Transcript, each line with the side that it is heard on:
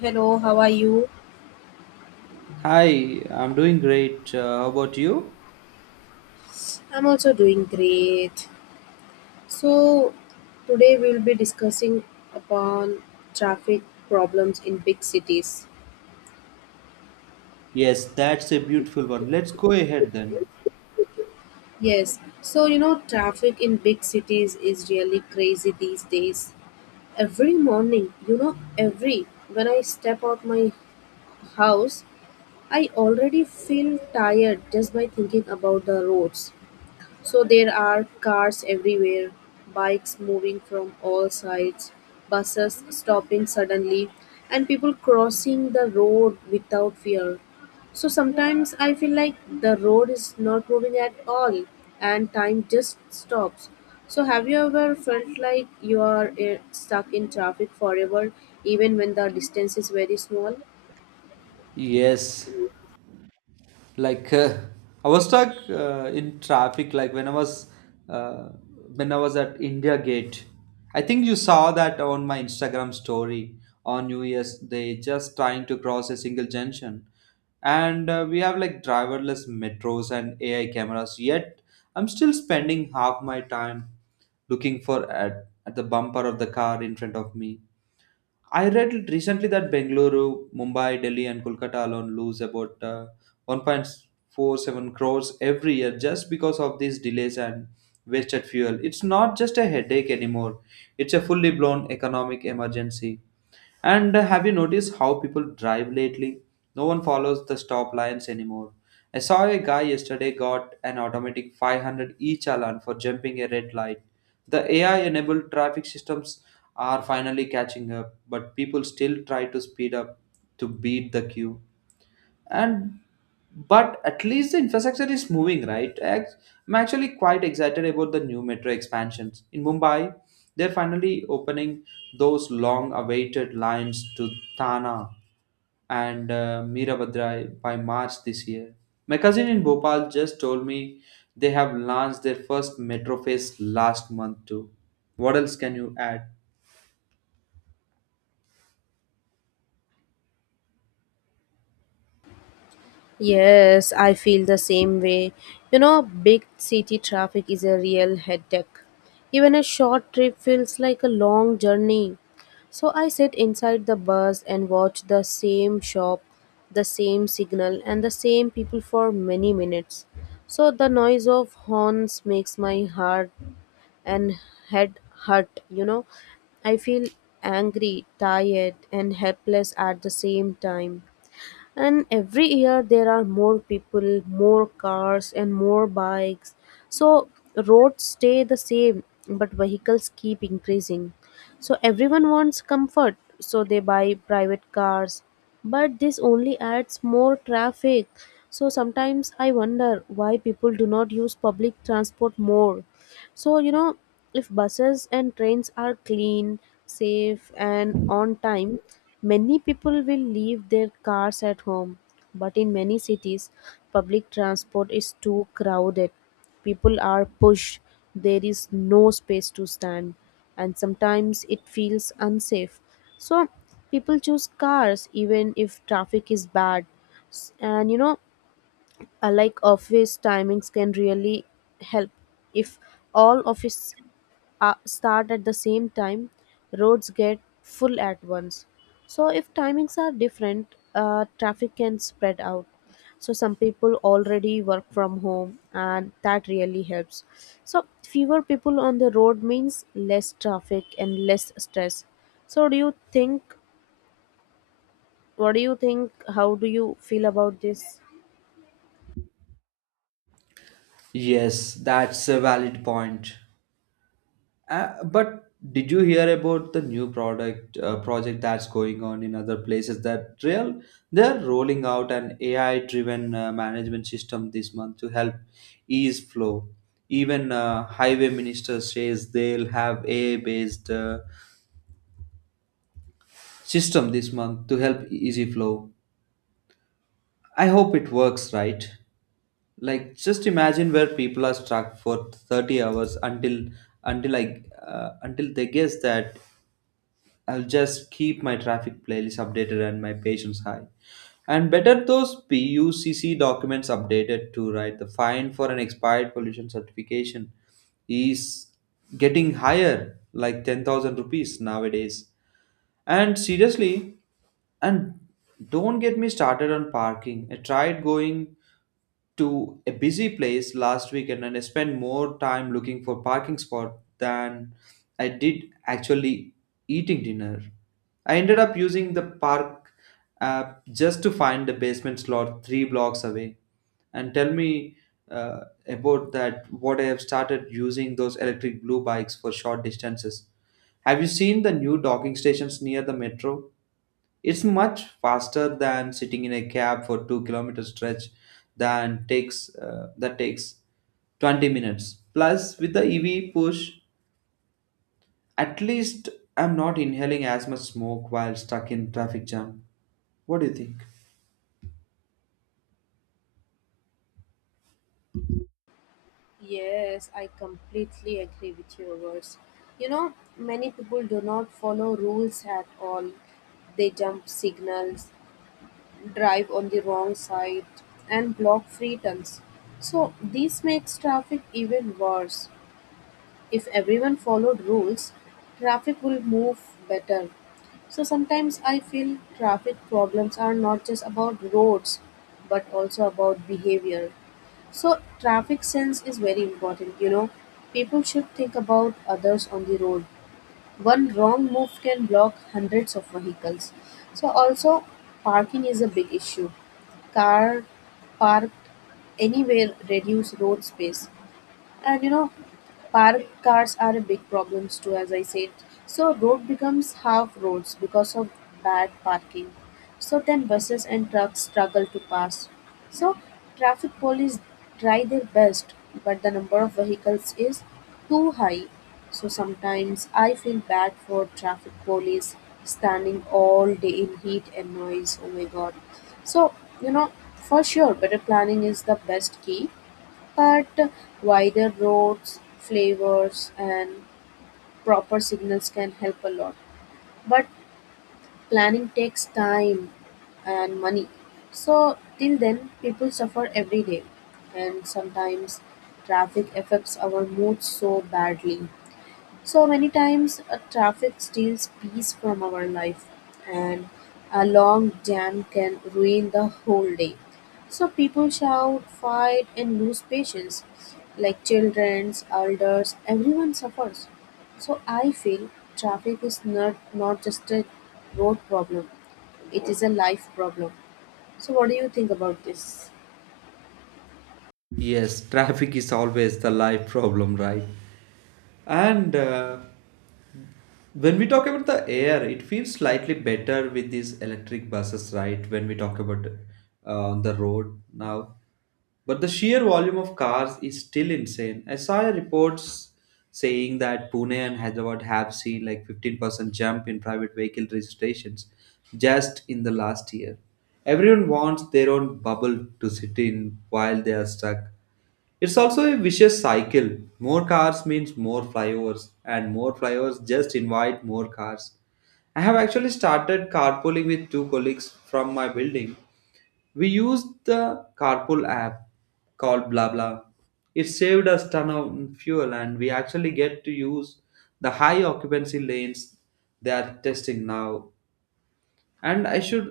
left: Hello, how are you?
right: Hi, I'm doing great. How about you?
left: I'm also doing great. So, today we'll be discussing upon traffic problems in big cities.
right: Yes, that's a beautiful one. Let's go ahead then.
left: Traffic in big cities is really crazy these days. Every morning, you know, every when I step out my house, I already feel tired just by thinking about the roads. There are cars everywhere, bikes moving from all sides, buses stopping suddenly, and people crossing the road without fear. Sometimes I feel like the road is not moving at all and time just stops. Have you ever felt like you are stuck in traffic forever even when the distance is very small?
right: Yes, like I was stuck in traffic like uh, when I was at India Gate. I think you saw that on my Instagram story on New Year's Day, just trying to cross a single junction. And we have like driverless metros and AI cameras, yet I'm still spending half my time looking at the bumper of the car in front of me. I read recently that Bengaluru, Mumbai, Delhi, and Kolkata alone lose about 1.47 crores every year just because of these delays and wasted fuel. It's not just a headache anymore, it's a fully blown economic emergency. And have you noticed how people drive lately? No one follows the stop lines anymore. I saw a guy yesterday got an automatic 500 each alone for jumping a red light. The AI enabled traffic systems are finally catching up, but people still try to speed up to beat the queue. And but at least the infrastructure is moving right I'm actually quite excited about the new metro expansions in Mumbai. They're finally opening those long awaited lines to Tana and Mirabadrai by March this year. My cousin in Bhopal just told me they have launched their first metro phase last month too. What else can you add?
left: Yes, I feel the same way. You know, big city traffic is a real headache. Even a short trip feels like a long journey. I sit inside the bus and watch the same shop, the same signal, and the same people for many minutes. The noise of horns makes my heart and head hurt. I feel angry, tired, and helpless at the same time. And every year there are more people, more cars, and more bikes. so Roads stay the same but vehicles keep increasing. Everyone wants comfort, so they buy private cars, but this only adds more traffic. Sometimes I wonder why people do not use public transport more. so, you know, if buses and trains are clean, safe, and on time, many people will leave their cars at home. But in many cities, public transport is too crowded. People are pushed, there is no space to stand, and sometimes it feels unsafe. So, people choose cars even if traffic is bad. S- And you know, like office timings can really help. If all office start at the same time, roads get full at once. If timings are different, traffic can spread out. Some people already work from home and that really helps. Fewer people on the road means less traffic and less stress. So do you think What do you think? How do you feel about this?
right: Yes, that's a valid point. But did you hear about the new product project that's going on in other places? That real, they're rolling out an AI driven management system this month to help ease flow. Even highway minister says they'll have AI based system this month to help easy flow. I hope it works right. Like just imagine where people are stuck for 30 hours until until they guess that. I'll just keep my traffic playlist updated and my patience high. And better those PUCC documents updated to right? The fine for an expired pollution certification is getting higher, like 10,000 rupees nowadays. And seriously, and don't get me started on parking. I tried going to a busy place last weekend and I spent more time looking for parking spot than I did actually eating dinner. I ended up using the park app just to find the basement slot three blocks away. And tell me uh, about that. What I have started using those electric blue bikes for short distances. Have you seen the new docking stations near the metro? It's much faster than sitting in a cab for 2 kilometer stretch than takes that takes 20 minutes. Plus, with the EV push, at least I'm not inhaling as much smoke while stuck in traffic jam. What do you think?
left: Yes, I completely agree with your words. You know, many people do not follow rules at all. They jump signals, drive on the wrong side, and block free turns. So, this makes traffic even worse. If everyone followed rules, traffic will move better. So sometimes I feel traffic problems are not just about roads but also about behavior. So traffic sense is very important, you know. People should think about others on the road. One wrong move can block hundreds of vehicles. So also parking is a big issue. Car parked anywhere reduce road space. And you know, parked cars are a big problem too, as I said. So road becomes half roads because of bad parking. So then buses and trucks struggle to pass. So traffic police try their best, but the number of vehicles is too high. So sometimes I feel bad for traffic police standing all day in heat and noise. Oh my god. So, you know, for sure, better planning is the best key. But wider roads, flavors, and proper signals can help a lot. But planning takes time and money. So till then people suffer every day, and sometimes traffic affects our mood so badly. So many times traffic steals peace from our life, and a long jam can ruin the whole day. So people shout, fight, and lose patience. Like children, elders, everyone suffers. So I feel traffic is not just a road problem, it is a life problem. So, what do you think about this?
right: Yes, traffic is always the life problem, right? And when we talk about the air, it feels slightly better with these electric buses, right? When we talk about on the road now, but the sheer volume of cars is still insane. I saw reports saying that Pune and Hyderabad have seen like 15% jump in private vehicle registrations just in the last year. Everyone wants their own bubble to sit in while they are stuck. It's also a vicious cycle. More cars means more flyovers, and more flyovers just invite more cars. I have actually started carpooling with two colleagues from my building. We used the carpool app called BlaBla. It saved us ton of fuel, and we actually get to use the high occupancy lanes they are testing now. And i should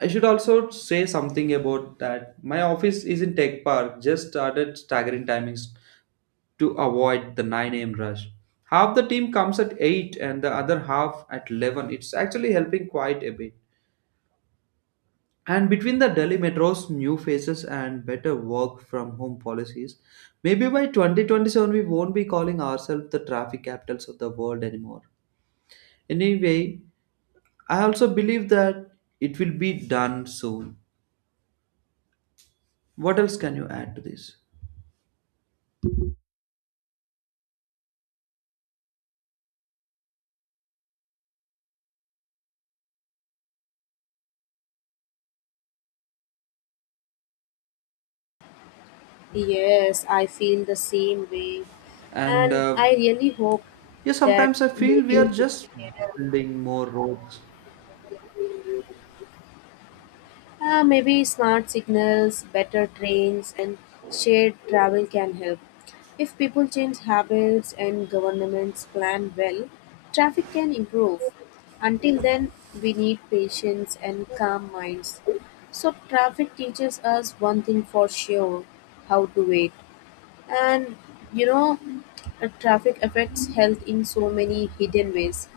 right: i should also say something about that. My office is in tech park, just started staggering timings to avoid the 9 a.m. rush. Half the team comes at 8 and the other half at 11. It's actually helping quite a bit. And between the Delhi metro's new faces and better work from home policies, maybe by 2027 we won't be calling ourselves the traffic capitals of the world anymore. Anyway, I also believe that it will be done soon. What else can you add to this?
left: Yes, I feel the same way.
right: And
left: And I really hope
right: yeah,
left: that
right: sometimes I feel we are
left: maybe
right: just building more roads.
left: Maybe smart signals, better trains, and shared travel can help. If people change habits and governments plan well, traffic can improve. Until then, we need patience and calm minds. So, traffic teaches us one thing for sure: how to wait. And you know, traffic affects health in so many hidden ways.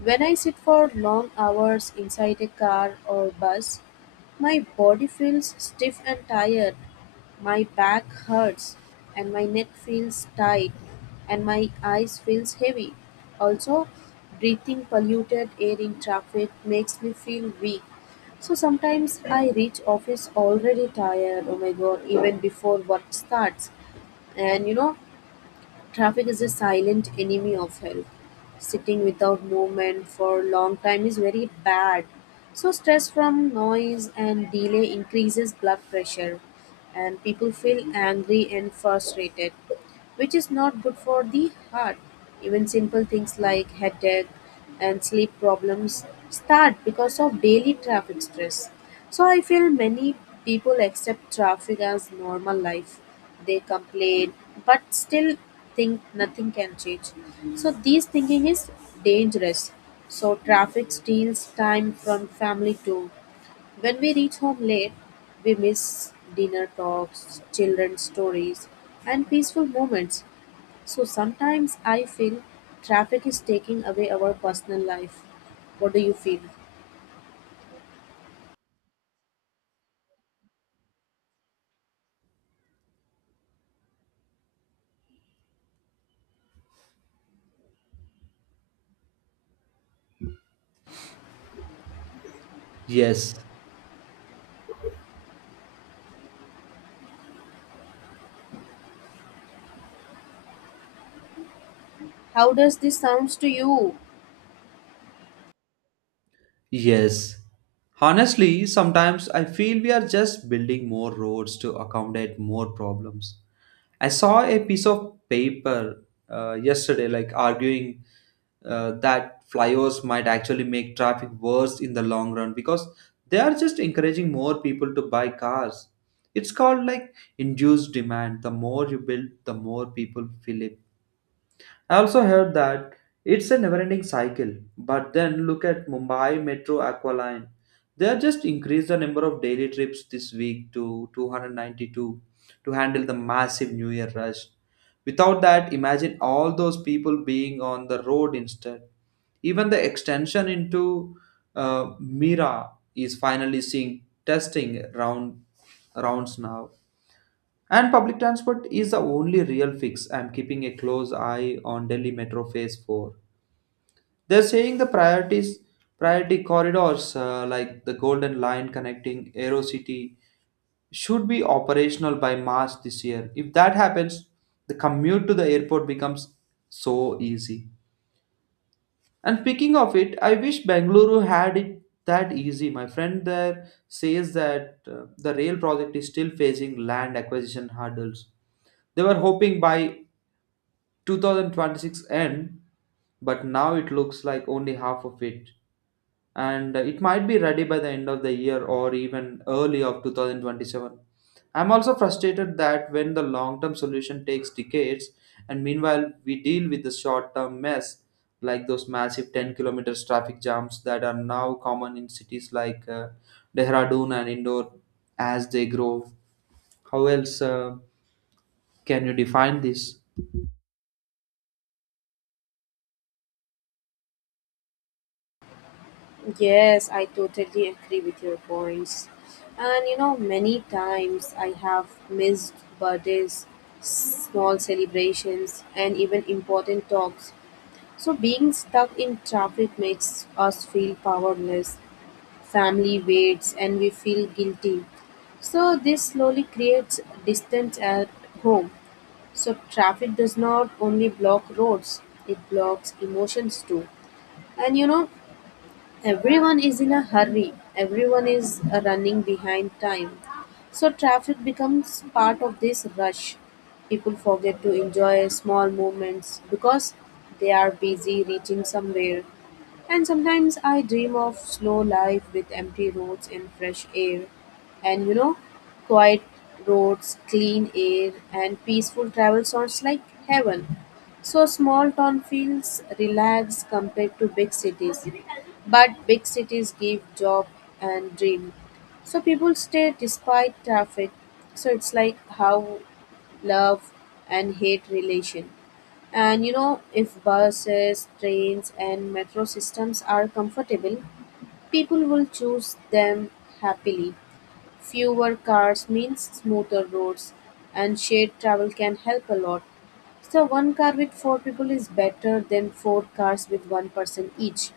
left: When I sit for long hours inside a car or bus, my body feels stiff and tired, my back hurts, and my neck feels tight, and my eyes feels heavy. Also, breathing polluted air in traffic makes me feel weak. So sometimes I reach office already tired. Oh my god, even before work starts. And you know, traffic is a silent enemy of health. Sitting without movement for a long time is very bad. So stress from noise and delay increases blood pressure and people feel angry and frustrated, which is not good for the heart. Even simple things like headache and sleep problems start because of daily traffic stress. So I feel many people accept traffic as normal life. They complain but still think nothing can change. So this thinking is dangerous. So traffic steals time from family too. When we reach home late, we miss dinner talks, children's stories, and peaceful moments. So sometimes I feel traffic is taking away our personal life. What do you feel?
right: Yes,
left: How does this sounds to you?
right: yes. Honestly, sometimes I feel we are just building more roads to accommodate more problems. I saw a piece of paper yesterday, like arguing that flyovers might actually make traffic worse in the long run because they are just encouraging more people to buy cars. It's called like induced demand. The more you build, the more people feel it. I also heard that it's a never-ending cycle. But then look at Mumbai Metro Aqualine. They have just increased the number of daily trips this week to 292 to handle the massive New Year rush. Without that, imagine all those people being on the road instead. Even the extension into Mira is finally seeing testing round rounds now. And public transport is the only real fix. I'm keeping a close eye on Delhi Metro Phase 4. They're saying the priority corridors like the Golden Line connecting Aero City should be operational by March this year. If that happens, the commute to the airport becomes so easy. And speaking of it, I wish Bengaluru had it that easy. My friend there says that the rail project is still facing land acquisition hurdles. They were hoping by 2026 end, but now it looks like only half of it. And it might be ready by the end of the year or even early of 2027. I'm also frustrated that when the long term solution takes decades, and meanwhile, we deal with the short term mess like those massive 10 kilometers traffic jams that are now common in cities like Dehradun and Indore as they grow. How else can you define this?
left: Yes, I totally agree with your points. And you know, many times I have missed birthdays, small celebrations, and even important talks. So being stuck in traffic makes us feel powerless. Family waits and we feel guilty. So this slowly creates distance at home. So traffic does not only block roads, it blocks emotions too. And you know, everyone is in a hurry, everyone is running behind time. So, traffic becomes part of this rush. People forget to enjoy small moments because they are busy reaching somewhere. And sometimes I dream of slow life with empty roads and fresh air. And you know, quiet roads, clean air, and peaceful travel sounds like heaven. So small town feels relaxed compared to big cities. But big cities give job and dream. So people stay despite traffic. So it's like how love and hate relation. And you know, if buses, trains, and metro systems are comfortable, people will choose them happily. Fewer cars means smoother roads, and shared travel can help a lot. So, one car with four people is better than four cars with one person each.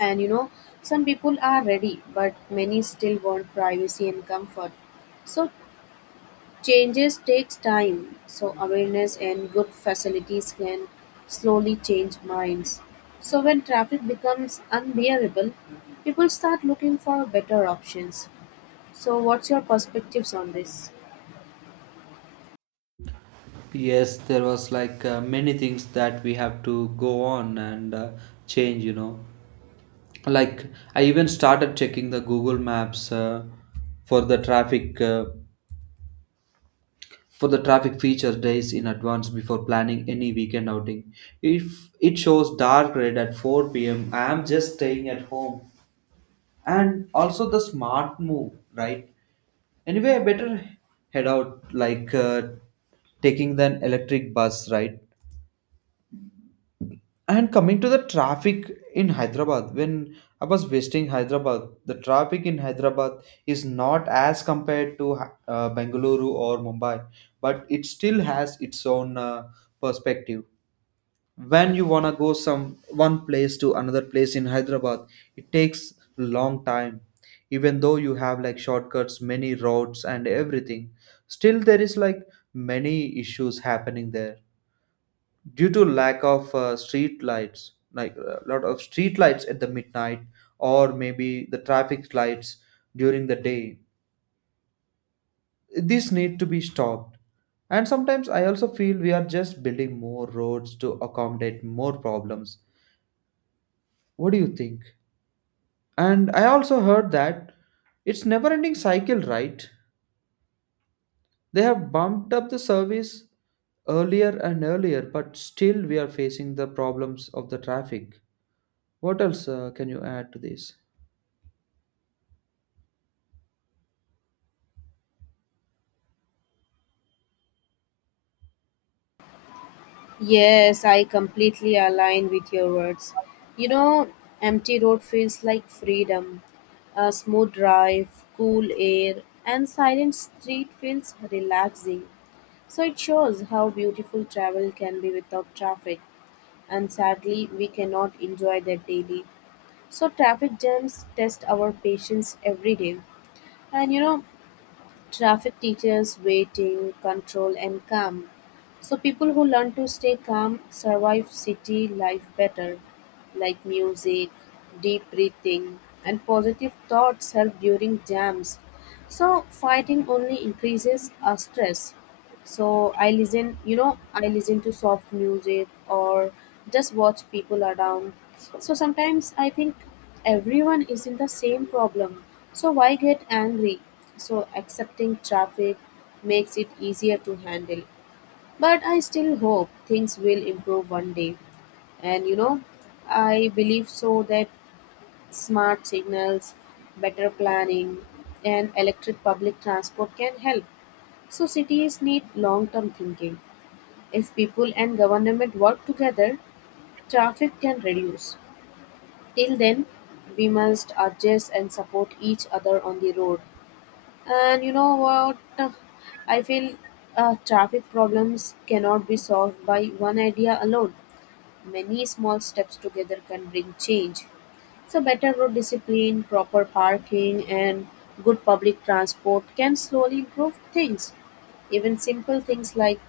left: And you know, some people are ready, but many still want privacy and comfort. So changes takes time. So awareness and good facilities can slowly change minds. So when traffic becomes unbearable, people start looking for better options. So what's your perspectives on this?
right: Yes, there was like many things that we have to go on and change, you know. Like, I even started checking the Google Maps for the traffic. For the traffic feature days in advance before planning any weekend outing. If it shows dark red at 4 p.m., I am just staying at home. And also the smart move, right? Anyway, I better head out like taking the electric bus, right? And coming to the traffic in Hyderabad, when I was visiting Hyderabad, the traffic in Hyderabad is not as compared to Bengaluru or Mumbai, but it still has its own perspective. When you wanna go some one place to another place in Hyderabad, it takes long time. Even though you have like shortcuts, many roads and everything, still there is like many issues happening there due to lack of street lights, like a lot of street lights at the midnight or maybe the traffic lights during the day. These need to be stopped. And sometimes I also feel we are just building more roads to accommodate more problems. What do you think? And I also heard that it's never ending cycle, right? They have bumped up the service earlier and earlier, but still we are facing the problems of the traffic. What else can you add to this?
left: Yes, I completely align with your words. You know, empty road feels like freedom. A smooth drive, cool air, and silent street feels relaxing. So it shows how beautiful travel can be without traffic, and sadly, we cannot enjoy that daily. So traffic jams test our patience every day. And you know, traffic teaches waiting, control, and calm. So, people who learn to stay calm survive city life better, like music, deep breathing, and positive thoughts help during jams. So, fighting only increases our stress. So, I listen to soft music or just watch people around. So sometimes I think everyone is in the same problem. So why get angry? So accepting traffic makes it easier to handle. But I still hope things will improve one day. And you know, I believe so that smart signals, better planning, and electric public transport can help. So cities need long term thinking. If people and government work together, traffic can reduce. Till then, we must adjust and support each other on the road. And you know what? I feel traffic problems cannot be solved by one idea alone. Many small steps together can bring change. So, better road discipline, proper parking, and good public transport can slowly improve things. Even simple things like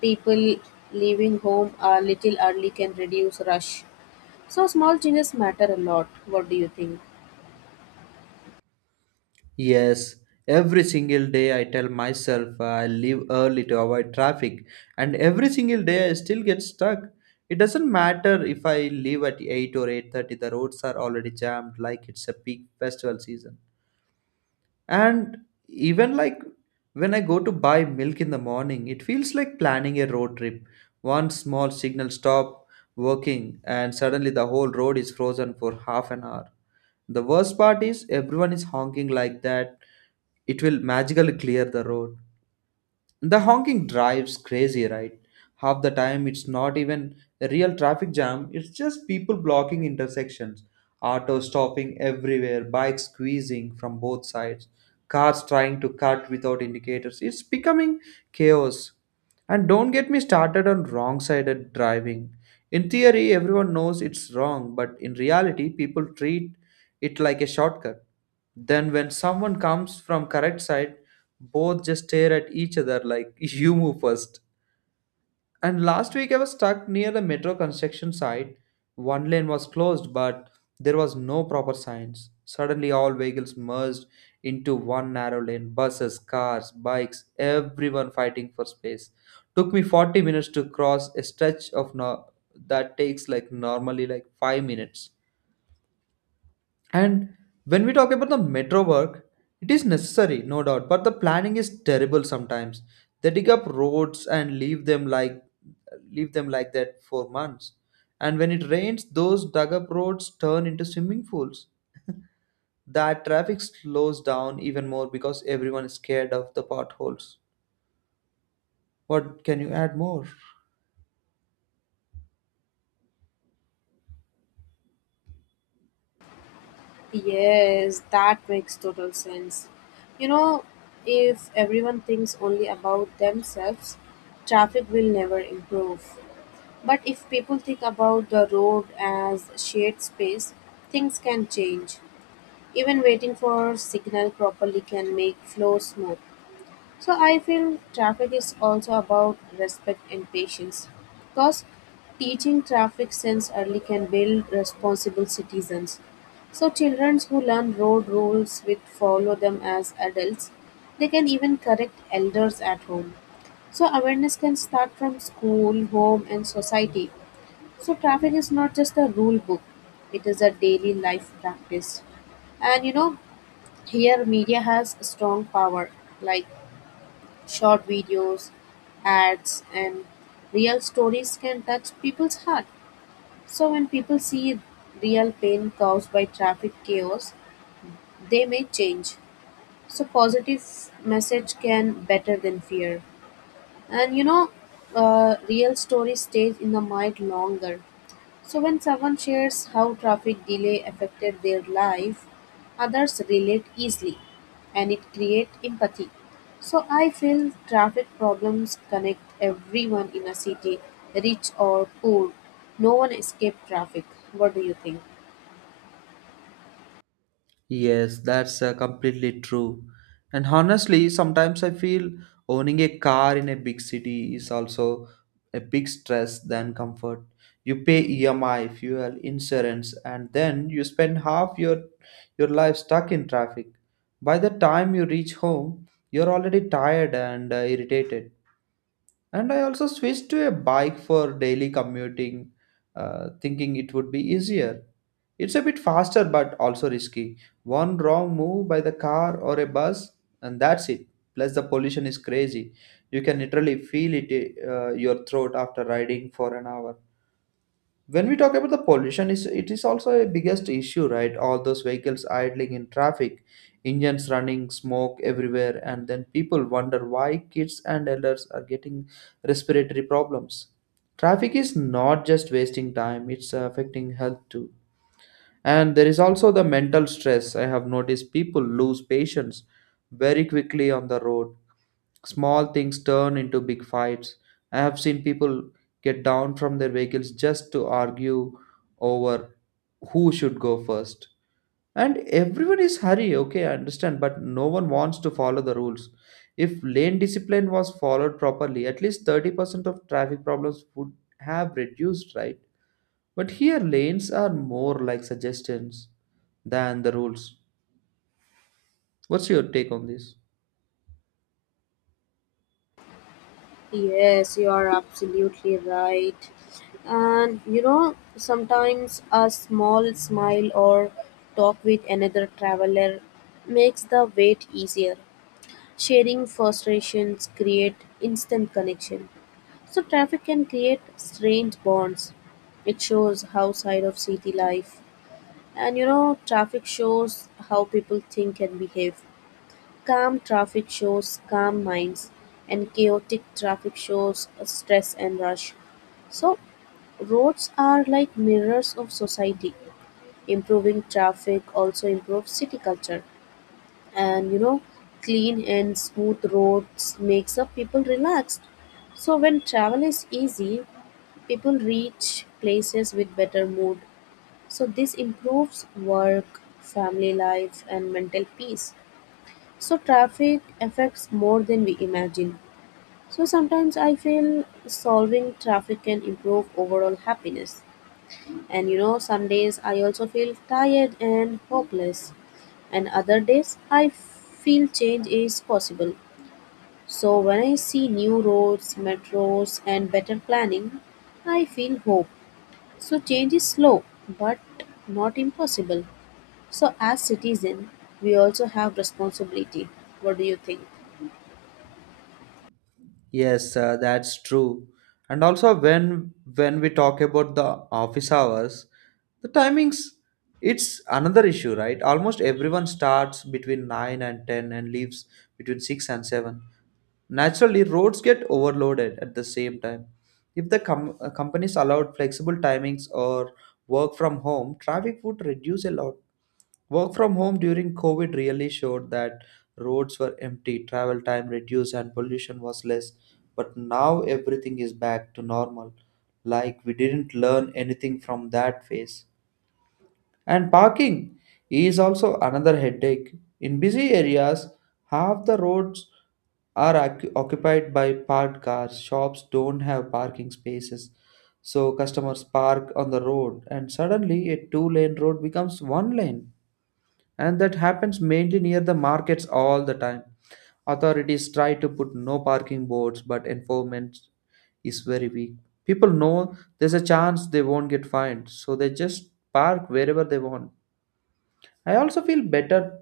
left: people leaving home a little early can reduce rush. So small changes matter a lot. What do you think?
right: Yes, every single day I tell myself I leave early to avoid traffic, and every single day I still get stuck. It doesn't matter if I leave at 8 or 8:30, the roads are already jammed like it's a peak festival season. And even like when I go to buy milk in the morning, it feels like planning a road trip. One small signal stop working, and suddenly the whole road is frozen for half an hour. The worst part is everyone is honking like that. It will magically clear the road. The honking drives crazy, right? Half the time it's not even a real traffic jam, it's just people blocking intersections, autos stopping everywhere, bikes squeezing from both sides, cars trying to cut without indicators. It's becoming chaos. And don't get me started on wrong sided driving. In theory, everyone knows it's wrong, but in reality, people treat it like a shortcut. Then when someone comes from correct side, both just stare at each other like you move first. And last week I was stuck near the metro construction site. One lane was closed, but there was no proper signs. Suddenly all vehicles merged into one narrow lane. Buses, cars, bikes, everyone fighting for space. Took me 40 minutes to cross a stretch of that takes like normally like 5 minutes. And when we talk about the metro work, it is necessary, no doubt, but the planning is terrible sometimes. They dig up roads and leave them like that for months. And when it rains, those dug up roads turn into swimming pools. That traffic slows down even more because everyone is scared of the potholes. What can you add more?
left: Yes, that makes total sense. You know, if everyone thinks only about themselves, traffic will never improve. But if people think about the road as shared space, things can change. Even waiting for signal properly can make flow smooth. So I feel traffic is also about respect and patience, because teaching traffic sense early can build responsible citizens. So children who learn road rules with follow them as adults, they can even correct elders at home. So awareness can start from school, home, and society. So traffic is not just a rule book; it is a daily life practice. And you know, here media has strong power. Like short videos, ads, and real stories can touch people's heart. So when people see real pain caused by traffic chaos, they may change. So positive message can better than fear. And you know, real stories stays in the mind longer. So when someone shares how traffic delay affected their life, others relate easily and it creates empathy. So I feel traffic problems connect everyone in a city, rich or poor. No one escapes traffic. What do you think?
right: Yes, that's completely true. And honestly, sometimes I feel owning a car in a big city is also a big stress than comfort. You pay EMI, fuel, insurance, and then you spend half your life stuck in traffic. By the time you reach home, you're already tired and irritated. And I also switched to a bike for daily commuting, thinking it would be easier. It's a bit faster but also risky. One wrong move by the car or a bus, and that's it. Plus, the pollution is crazy. You can literally feel it your throat after riding for an hour. When we talk about the pollution, is it is also a biggest issue, right? All those vehicles idling in traffic, engines running, smoke everywhere, and then people wonder why kids and elders are getting respiratory problems. Traffic is not just wasting time, it's affecting health too. And there is also the mental stress. I have noticed people lose patience very quickly on the road. Small things turn into big fights. I have seen people get down from their vehicles just to argue over who should go first. And everyone is hurry, okay, I understand, but no one wants to follow the rules. If lane discipline was followed properly, at least 30% of traffic problems would have reduced, right? But here, lanes are more like suggestions than the rules. What's your take on this?
left: Yes, you are absolutely right. And you know, sometimes a small smile or talk with another traveler makes the wait easier. Sharing frustrations create instant connection. So traffic can create strange bonds. It shows how side of city life. And you know, traffic shows how people think and behave. Calm traffic shows calm minds and chaotic traffic shows stress and rush. So roads are like mirrors of society. Improving traffic also improves city culture. And you know, clean and smooth roads makes up people relaxed. So when travel is easy, people reach places with better mood. So this improves work, family life, and mental peace. So traffic affects more than we imagine. So sometimes I feel solving traffic can improve overall happiness. And you know, some days I also feel tired and hopeless, and other days I feel change is possible. So, when I see new roads, metros, and better planning, I feel hope. So, change is slow but not impossible. So, as citizen, we also have responsibility. What do you think?
right: Yes, that's true. And also when we talk about the office hours, the timings, it's another issue, right? Almost everyone starts between 9 and 10 and leaves between 6 and 7. Naturally, roads get overloaded at the same time. If the companies allowed flexible timings or work from home, traffic would reduce a lot. Work from home during COVID really showed that roads were empty, travel time reduced, and pollution was less. But now everything is back to normal. Like we didn't learn anything from that phase. And parking is also another headache. In busy areas, half the roads are occupied by parked cars. Shops don't have parking spaces. So customers park on the road, and suddenly a two-lane road becomes one lane, and that happens mainly near the markets all the time. Authorities try to put no parking boards, but enforcement is very weak. People know there's a chance they won't get fined, so they just park wherever they want. I also feel better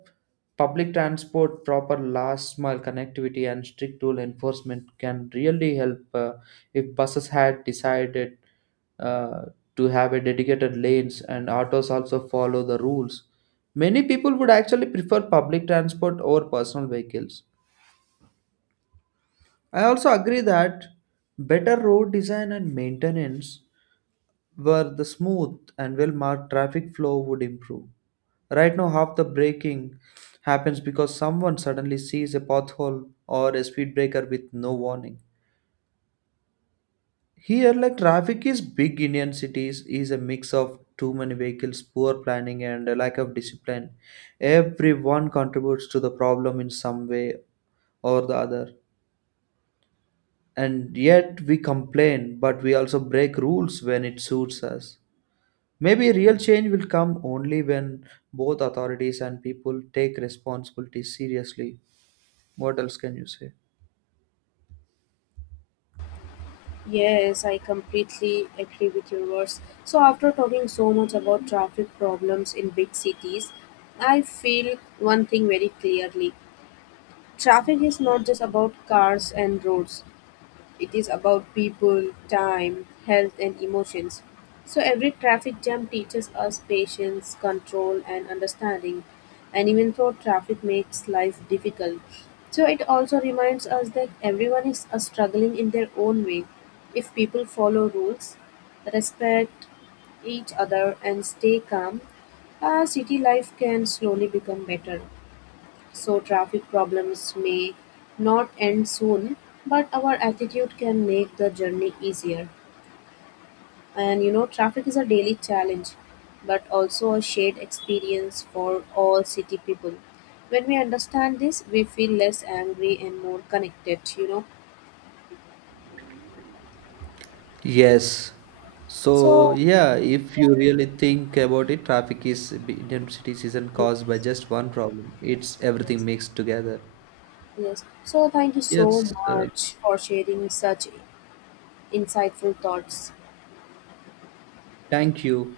right: public transport, proper last mile connectivity, and strict rule enforcement can really help. If buses had decided uh, to have a dedicated lanes and autos also follow the rules. Many people would actually prefer public transport over personal vehicles. I also agree that better road design and maintenance, where the smooth and well marked traffic flow would improve. Right now, half the braking happens because someone suddenly sees a pothole or a speed breaker with no warning. Here, like traffic is big Indian cities is a mix of too many vehicles, poor planning, and a lack of discipline. Everyone contributes to the problem in some way or the other. And yet we complain, but we also break rules when it suits us. Maybe real change will come only when both authorities and people take responsibility seriously. What else can you say?
left: Yes, I completely agree with your words. So, after talking so much about traffic problems in big cities, I feel one thing very clearly. Traffic is not just about cars and roads, it is about people, time, health, and emotions. So every traffic jam teaches us patience, control, and understanding. And even though traffic makes life difficult, so it also reminds us that everyone is struggling in their own way. If people follow rules, respect each other, and stay calm, our city life can slowly become better. So traffic problems may not end soon, but our attitude can make the journey easier. And you know, traffic is a daily challenge, but also a shared experience for all city people. When we understand this, we feel less angry and more connected, you know.
right: Yes. So
left: So,
right: yeah, if you really think about it, traffic is Indian cities isn't caused by just one problem. It's everything mixed together.
left: yes. So, thank you so
right: Yes.
left: much for sharing such insightful thoughts.
right: Thank you.